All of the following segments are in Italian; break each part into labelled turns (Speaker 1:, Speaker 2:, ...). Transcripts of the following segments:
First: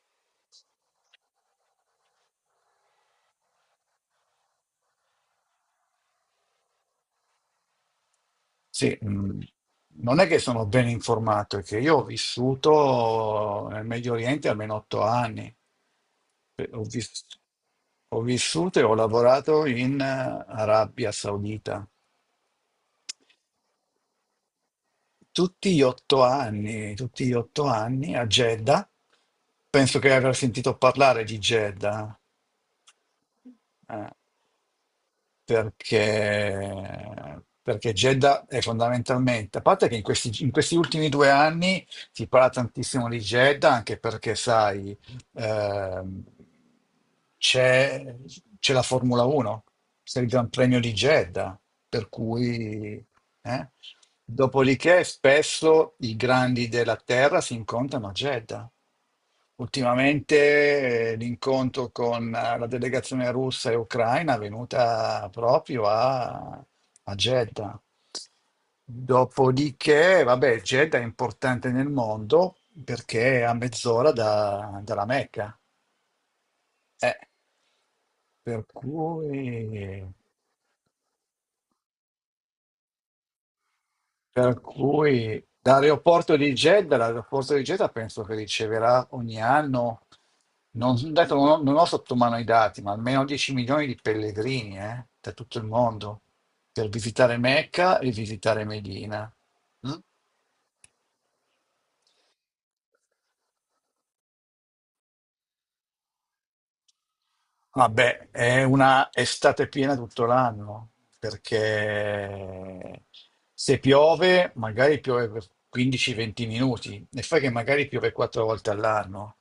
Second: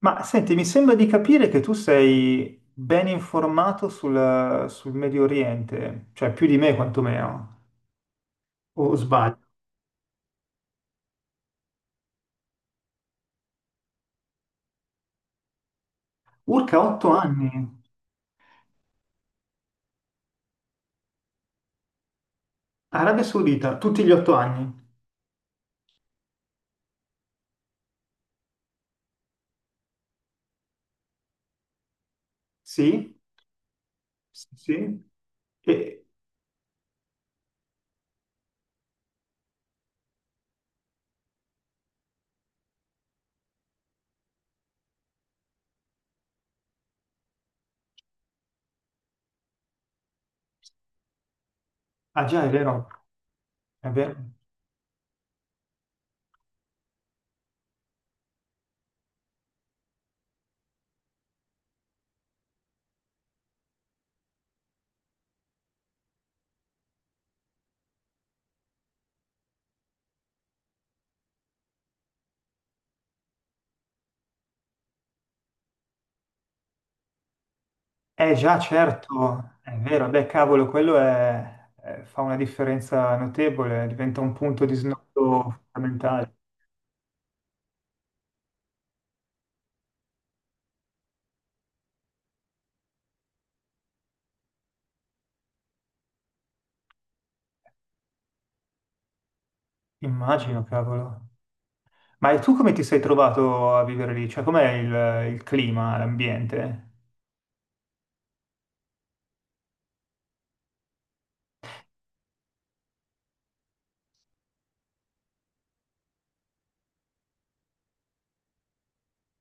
Speaker 1: Ma senti, mi sembra di capire che tu sei ben informato sul Medio Oriente, cioè più di me quantomeno,
Speaker 2: Sì,
Speaker 1: o sbaglio.
Speaker 2: non è che sono ben informato, è che io ho vissuto nel Medio Oriente almeno 8 anni. Eh,
Speaker 1: Urca,
Speaker 2: Ho
Speaker 1: otto
Speaker 2: vis-
Speaker 1: anni,
Speaker 2: ho vissuto e ho lavorato in Arabia Saudita.
Speaker 1: Arabia Saudita, tutti gli 8 anni.
Speaker 2: Tutti gli 8 anni, tutti gli 8 anni a Jeddah. Penso che aver sentito parlare di Jeddah.
Speaker 1: Sì,
Speaker 2: eh,
Speaker 1: sì, sì. E,
Speaker 2: perché Jeddah è fondamentalmente, a parte che in questi ultimi 2 anni si parla tantissimo di Jeddah, anche perché, sai, ehm, c'è, c'è la Formula 1 il Gran Premio di Jeddah, per
Speaker 1: ah già, è vero,
Speaker 2: cui... eh.
Speaker 1: è vero.
Speaker 2: Dopodiché spesso i grandi della terra si incontrano a Jeddah. Ultimamente l'incontro con la delegazione russa e ucraina è venuta proprio a Jeddah. Dopodiché, vabbè, Jeddah è importante nel mondo perché è a mezz'ora da- dalla Mecca. Eh,
Speaker 1: Eh già,
Speaker 2: per
Speaker 1: certo, è
Speaker 2: cui...
Speaker 1: vero, beh cavolo, quello fa una differenza notevole, diventa un
Speaker 2: Per
Speaker 1: punto di
Speaker 2: cui
Speaker 1: snodo fondamentale.
Speaker 2: dall'aeroporto di Jeddah, l'aeroporto di Jeddah penso che riceverà ogni anno, non ho sotto mano i dati, ma almeno 10 milioni di pellegrini da tutto il mondo per visitare Mecca e visitare Medina. Mm?
Speaker 1: Immagino, cavolo. Ma tu come ti sei trovato a vivere lì? Cioè, com'è il clima, l'ambiente?
Speaker 2: Vabbè, è una estate piena tutto l'anno, perché se piove, magari piove per 15-20 minuti, e fai che magari piove quattro volte all'anno,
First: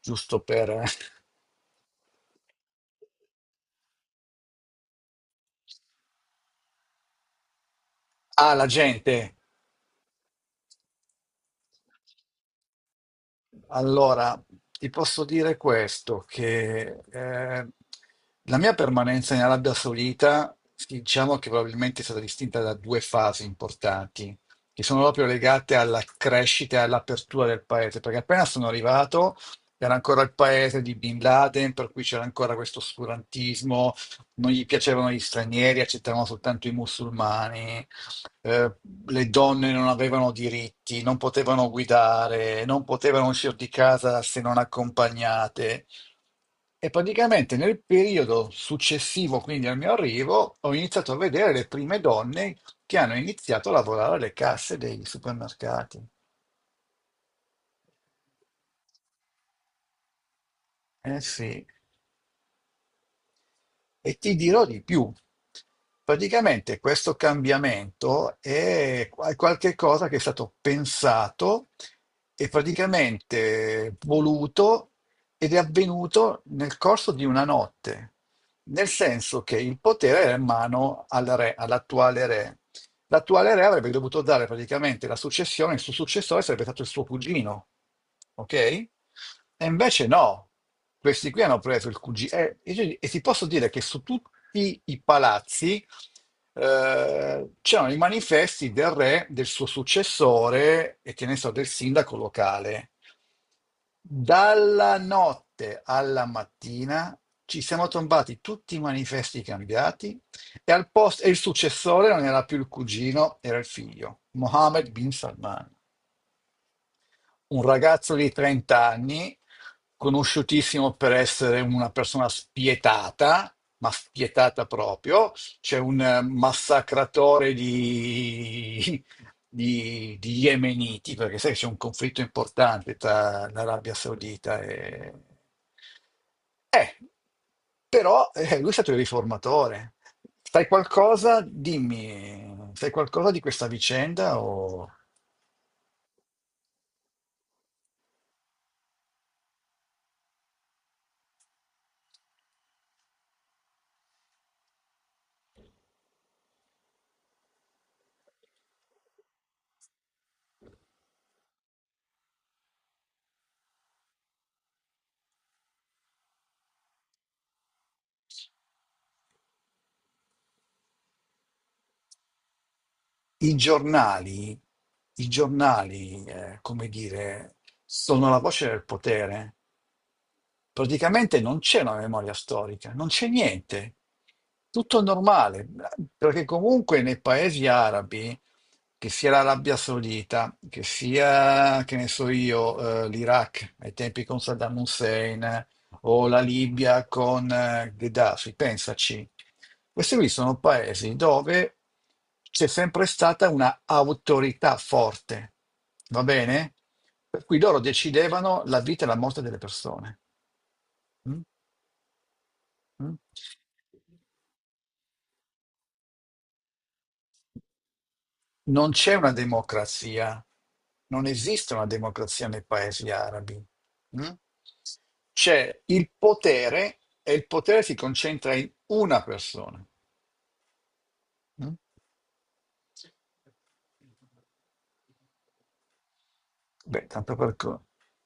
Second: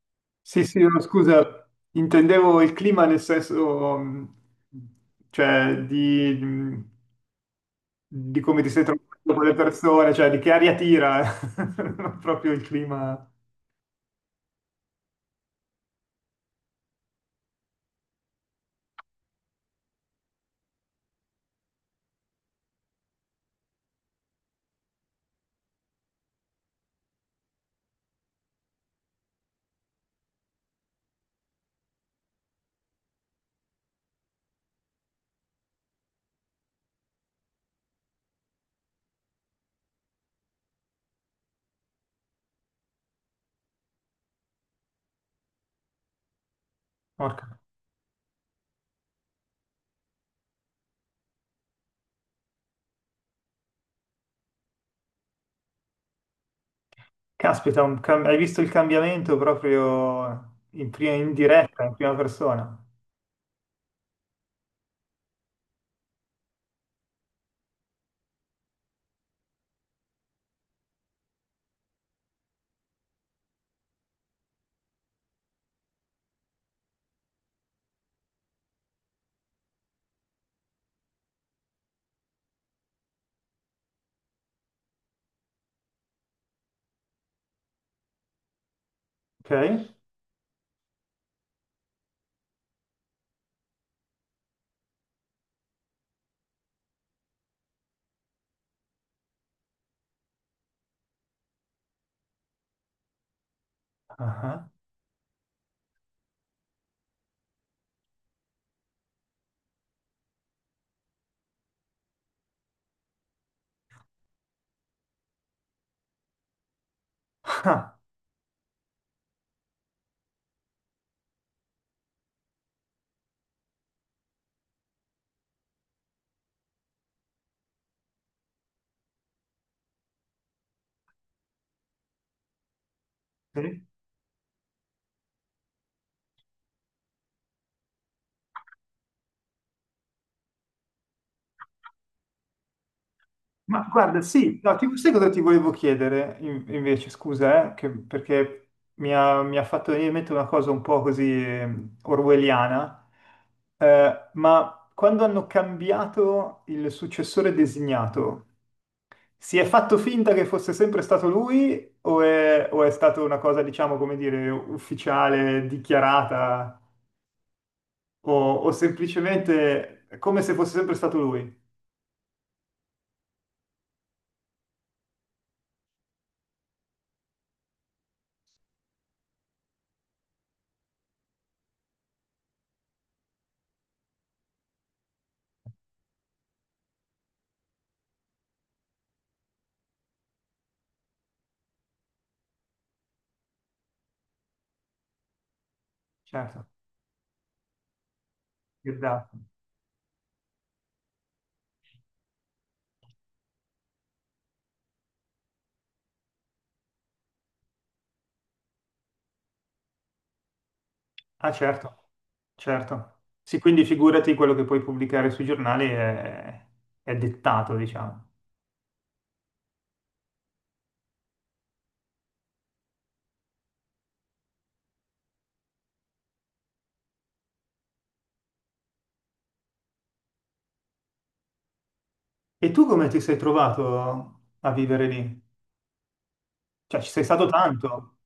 Speaker 2: giusto
Speaker 1: Sì, sì,
Speaker 2: per...
Speaker 1: no, scusa, intendevo il clima nel senso, cioè, di
Speaker 2: Ah,
Speaker 1: come
Speaker 2: la
Speaker 1: ti sei trovato
Speaker 2: gente.
Speaker 1: con le persone, cioè, di che aria tira, non proprio il clima.
Speaker 2: Allora, ti posso dire questo, che la mia permanenza in Arabia Saudita, sì, diciamo che probabilmente è stata distinta da due fasi importanti, che sono proprio legate alla crescita e all'apertura del paese, perché appena sono arrivato era ancora il paese di Bin Laden, per cui c'era ancora questo oscurantismo, non gli piacevano gli stranieri, accettavano soltanto i musulmani. eh, le donne non avevano diritti, non potevano guidare, non potevano uscire di casa se non accompagnate. E praticamente
Speaker 1: Porca.
Speaker 2: nel periodo successivo, quindi al mio arrivo, ho iniziato a vedere le prime donne che hanno iniziato a lavorare alle casse dei supermercati.
Speaker 1: Caspita, hai visto il cambiamento proprio
Speaker 2: Eh
Speaker 1: in
Speaker 2: sì.
Speaker 1: diretta, in prima persona,
Speaker 2: E ti dirò di più. Praticamente questo cambiamento è qualche cosa che è stato pensato e praticamente voluto ed è avvenuto nel corso di una notte, nel senso che il potere era in mano al re, all'attuale re. L'attuale re avrebbe dovuto dare praticamente la successione, il suo successore sarebbe stato il suo cugino, ok? E
Speaker 1: ok?
Speaker 2: invece no, questi qui hanno preso il cugino. E ti posso dire che su tutti i palazzi c'erano i manifesti del re, del suo successore e che ne so, del sindaco locale.
Speaker 1: Ah, ah.
Speaker 2: Dalla notte alla mattina ci siamo trovati tutti i manifesti cambiati e, al posto, e il successore non era più il cugino, era il figlio, Mohammed bin Salman. Un ragazzo di 30 anni, conosciutissimo per essere una persona spietata, ma spietata proprio, c'è un massacratore di yemeniti, perché sai che c'è un conflitto importante tra l'Arabia Saudita e... Eh, però lui è stato il riformatore. Sai qualcosa? Dimmi, sai qualcosa di questa
Speaker 1: Ma guarda,
Speaker 2: vicenda
Speaker 1: sì, no,
Speaker 2: o...
Speaker 1: sai cosa ti volevo chiedere invece, scusa, perché mi ha fatto venire in mente una cosa un po' così orwelliana, ma quando hanno cambiato il successore designato, si è fatto finta che fosse sempre stato lui o è stata una cosa, diciamo, come dire, ufficiale, dichiarata o, o semplicemente come se fosse sempre stato lui?
Speaker 2: I giornali, i giornali, come dire, sono la voce del potere, praticamente non c'è una memoria storica, non c'è niente, tutto normale, perché comunque nei paesi arabi, che sia l'Arabia Saudita, che sia, che ne so io, l'Iraq ai tempi con Saddam Hussein, o la
Speaker 1: Certo,
Speaker 2: Libia con Gheddafi, pensaci,
Speaker 1: esatto.
Speaker 2: questi qui sono paesi dove c'è sempre stata una autorità forte, va bene? Per cui loro decidevano la vita e la morte delle persone. Mh,
Speaker 1: Ah, certo.
Speaker 2: mh.
Speaker 1: Certo. Sì, quindi figurati quello che puoi pubblicare sui giornali è dettato, diciamo.
Speaker 2: Non c'è una democrazia, non esiste una democrazia nei paesi arabi. Mh? C'è il potere e il potere si concentra in una persona. Mh?
Speaker 1: E tu come ti sei trovato a vivere lì? Cioè,
Speaker 2: Beh,
Speaker 1: ci sei stato tanto?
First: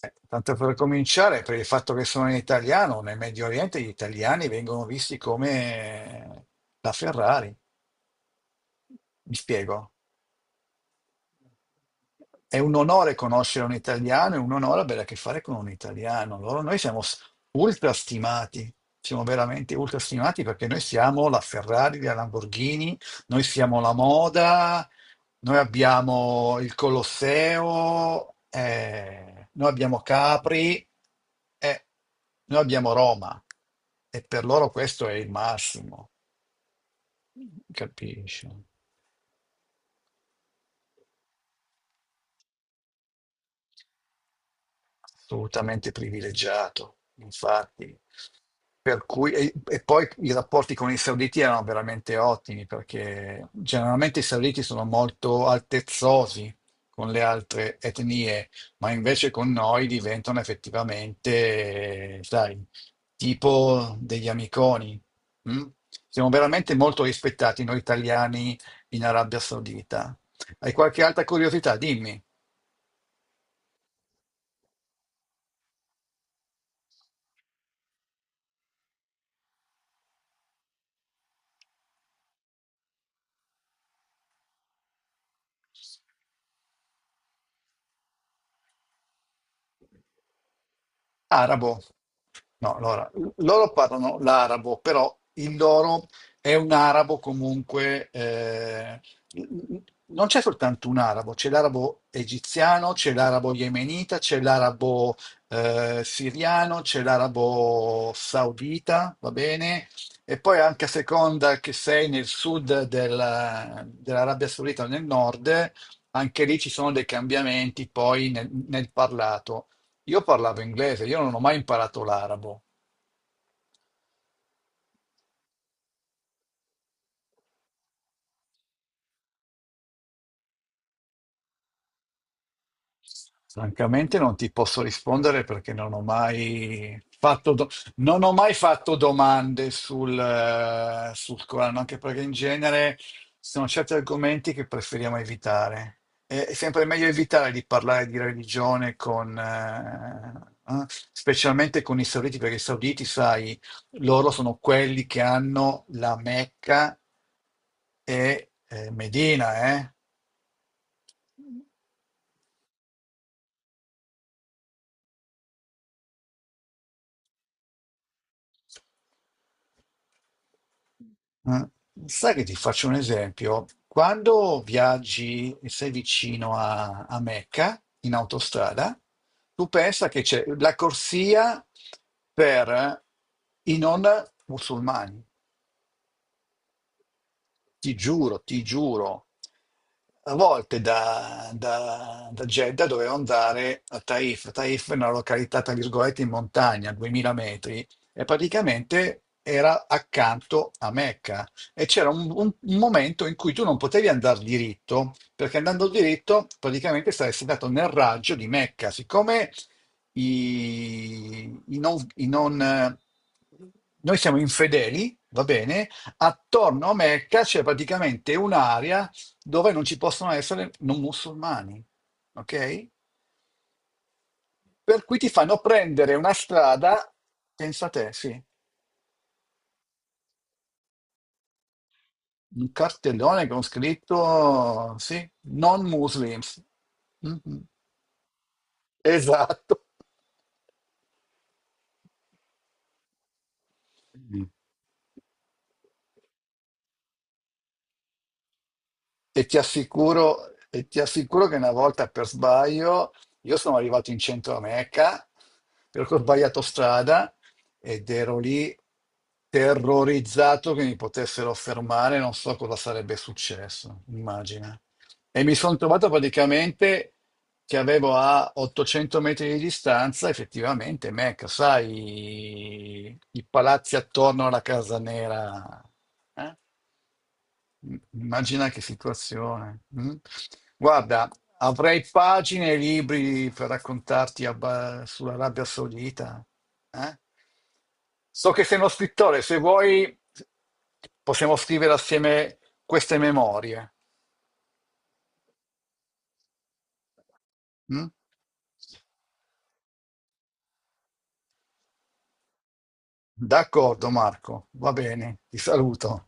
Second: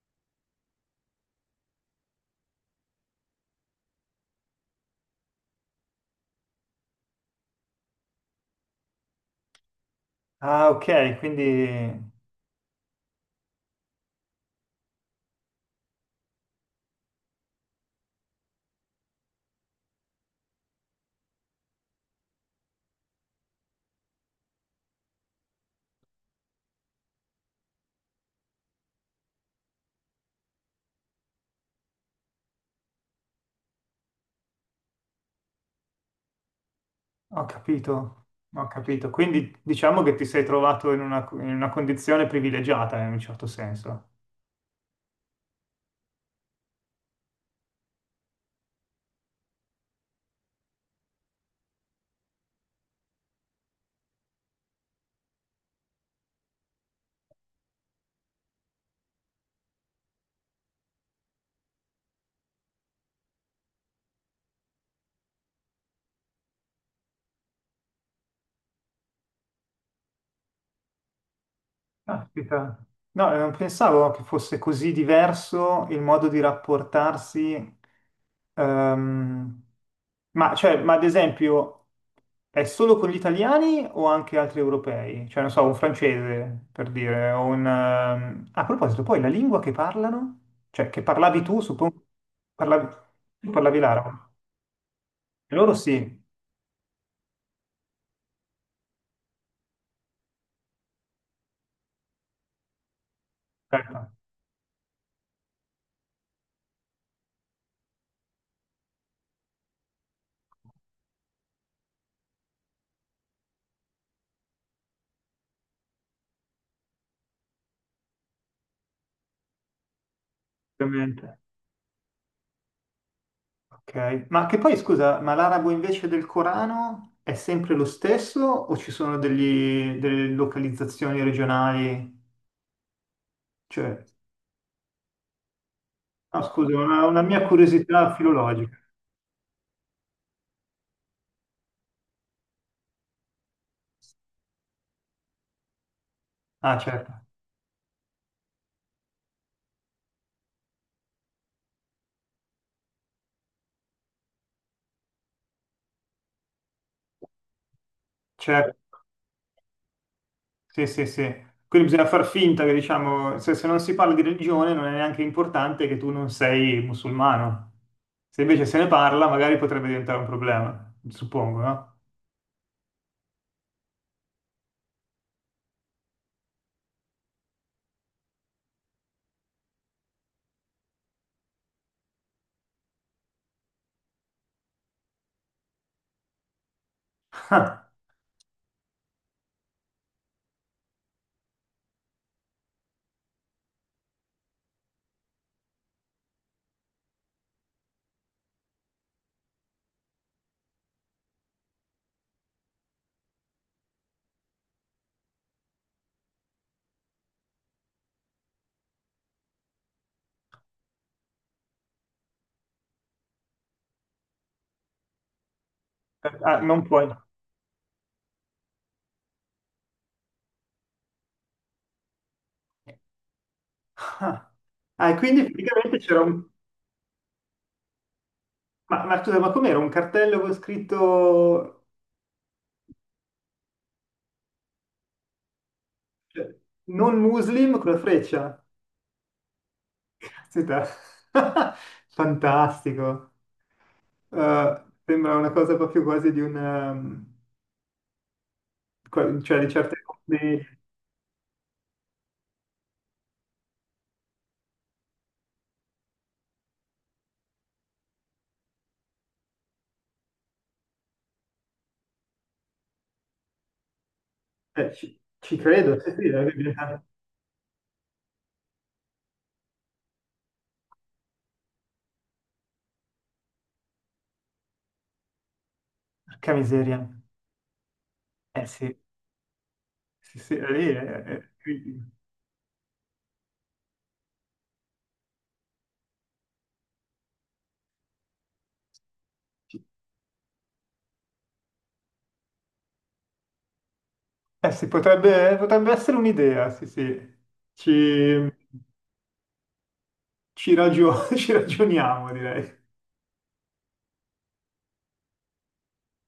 Speaker 2: tanto per cominciare, per il fatto che sono in italiano, nel Medio Oriente gli italiani vengono visti come la Ferrari. Mi spiego?
Speaker 1: Ah, ok, quindi
Speaker 2: È un onore conoscere un italiano, è un onore avere a che fare con un italiano. Noi siamo ultrastimati, siamo veramente ultrastimati perché noi siamo la Ferrari, la Lamborghini, noi siamo la moda, noi abbiamo il Colosseo, noi abbiamo Capri, eh, noi abbiamo Roma. E per loro questo è il massimo,
Speaker 1: ho capito,
Speaker 2: capisci?
Speaker 1: ho capito. Quindi diciamo che ti sei trovato in una condizione privilegiata in un certo senso.
Speaker 2: Assolutamente privilegiato, infatti. Per cui, e poi i rapporti con i sauditi erano veramente ottimi, perché generalmente i sauditi sono molto altezzosi con le altre etnie, ma invece con noi diventano effettivamente, sai, tipo degli amiconi. Mm? Siamo veramente molto rispettati noi italiani in Arabia Saudita. Hai qualche altra curiosità? Dimmi.
Speaker 1: Caspita. No, non pensavo che fosse così diverso il modo di rapportarsi. ehm, cioè, ma ad esempio, è solo con gli italiani o anche altri europei? Cioè, non so, un francese, per dire, a proposito, poi la lingua che parlano? Cioè, che parlavi tu,
Speaker 2: Arabo.
Speaker 1: suppongo...
Speaker 2: No,
Speaker 1: Parlavi...
Speaker 2: allora,
Speaker 1: Tu
Speaker 2: loro
Speaker 1: parlavi
Speaker 2: parlano
Speaker 1: l'arabo.
Speaker 2: l'arabo, però
Speaker 1: E
Speaker 2: il
Speaker 1: Loro
Speaker 2: loro
Speaker 1: sì,
Speaker 2: è un arabo comunque, non c'è soltanto un arabo, c'è l'arabo egiziano, c'è l'arabo
Speaker 1: certo,
Speaker 2: yemenita, c'è l'arabo siriano, c'è l'arabo saudita, va bene? E poi anche a seconda che sei nel sud della- dell'Arabia Saudita o nel nord, anche lì ci sono dei cambiamenti poi nel parlato. Io parlavo inglese, io non
Speaker 1: ovviamente.
Speaker 2: ho mai imparato l'arabo.
Speaker 1: Ok, ma che poi scusa, ma l'arabo invece del Corano è sempre lo stesso o ci sono delle localizzazioni regionali? Cioè,
Speaker 2: Francamente non ti posso rispondere perché
Speaker 1: no, scusa, una mia curiosità
Speaker 2: non ho mai
Speaker 1: filologica.
Speaker 2: fatto domande sul, sul Corano, anche perché in genere ci sono certi argomenti che preferiamo evitare. È
Speaker 1: Ah,
Speaker 2: sempre meglio
Speaker 1: certo,
Speaker 2: evitare di parlare di religione con, eh, specialmente con i sauditi, perché i sauditi, sai, loro sono quelli che hanno la Mecca e
Speaker 1: certo,
Speaker 2: Medina, eh?
Speaker 1: sì, sì, sì. Quindi bisogna far finta che, diciamo, se non si parla di religione non è neanche importante che tu non sei musulmano. Se invece se ne parla, magari potrebbe diventare un problema, suppongo,
Speaker 2: Eh,
Speaker 1: no?
Speaker 2: Sai che ti faccio un esempio? Quando viaggi e sei vicino a Mecca in autostrada, tu pensa che c'è la corsia per i non musulmani. Ti giuro, ti giuro, a volte da Jeddah dovevo andare a Taif. Taif è una località, tra virgolette, in montagna, 2000 metri, e praticamente era accanto a Mecca. E c'era un momento in cui tu non potevi andare diritto, perché andando diritto praticamente saresti andato nel raggio di Mecca. Siccome i, i non, noi siamo infedeli, va bene?
Speaker 1: Ah, non
Speaker 2: Attorno a
Speaker 1: puoi.
Speaker 2: Mecca c'è praticamente un'area dove non ci possono essere non musulmani, ok? Per
Speaker 1: Ah,
Speaker 2: cui
Speaker 1: e
Speaker 2: ti
Speaker 1: quindi
Speaker 2: fanno
Speaker 1: praticamente
Speaker 2: prendere
Speaker 1: c'era
Speaker 2: una
Speaker 1: un...
Speaker 2: strada, pensa te, sì,
Speaker 1: Ma scusa, ma com'era un cartello con scritto
Speaker 2: un cartellone con scritto, sì, non
Speaker 1: cioè,
Speaker 2: Muslims.
Speaker 1: non
Speaker 2: Mhm.
Speaker 1: muslim con la freccia?
Speaker 2: Esatto.
Speaker 1: Caspita. Fantastico.
Speaker 2: Mm.
Speaker 1: Sembra una cosa proprio quasi di una... cioè di certe commedie.
Speaker 2: E ti assicuro che una volta per sbaglio io sono arrivato in centro a Mecca perché ho sbagliato strada ed ero lì terrorizzato che mi potessero fermare, non so cosa sarebbe successo, immagina. E mi
Speaker 1: Ci
Speaker 2: sono
Speaker 1: credo,
Speaker 2: trovato
Speaker 1: sì, sì, la Bibbia.
Speaker 2: praticamente che avevo a 800 metri di distanza effettivamente Mecca, sai, i palazzi attorno alla Casa Nera.
Speaker 1: Porca
Speaker 2: Eh?
Speaker 1: miseria. Eh
Speaker 2: Immagina che
Speaker 1: sì,
Speaker 2: situazione. Mm?
Speaker 1: sì, sì, è lì, è-
Speaker 2: Guarda,
Speaker 1: è-
Speaker 2: avrei pagine e libri per raccontarti sull'Arabia Saudita. Eh? So che sei uno scrittore, se vuoi possiamo scrivere assieme queste memorie.
Speaker 1: Eh, sì, potrebbe essere un'idea, sì, sì. Ci,
Speaker 2: Mm?
Speaker 1: Ci ragioniamo, direi.
Speaker 2: D'accordo, Marco, va bene, ti saluto.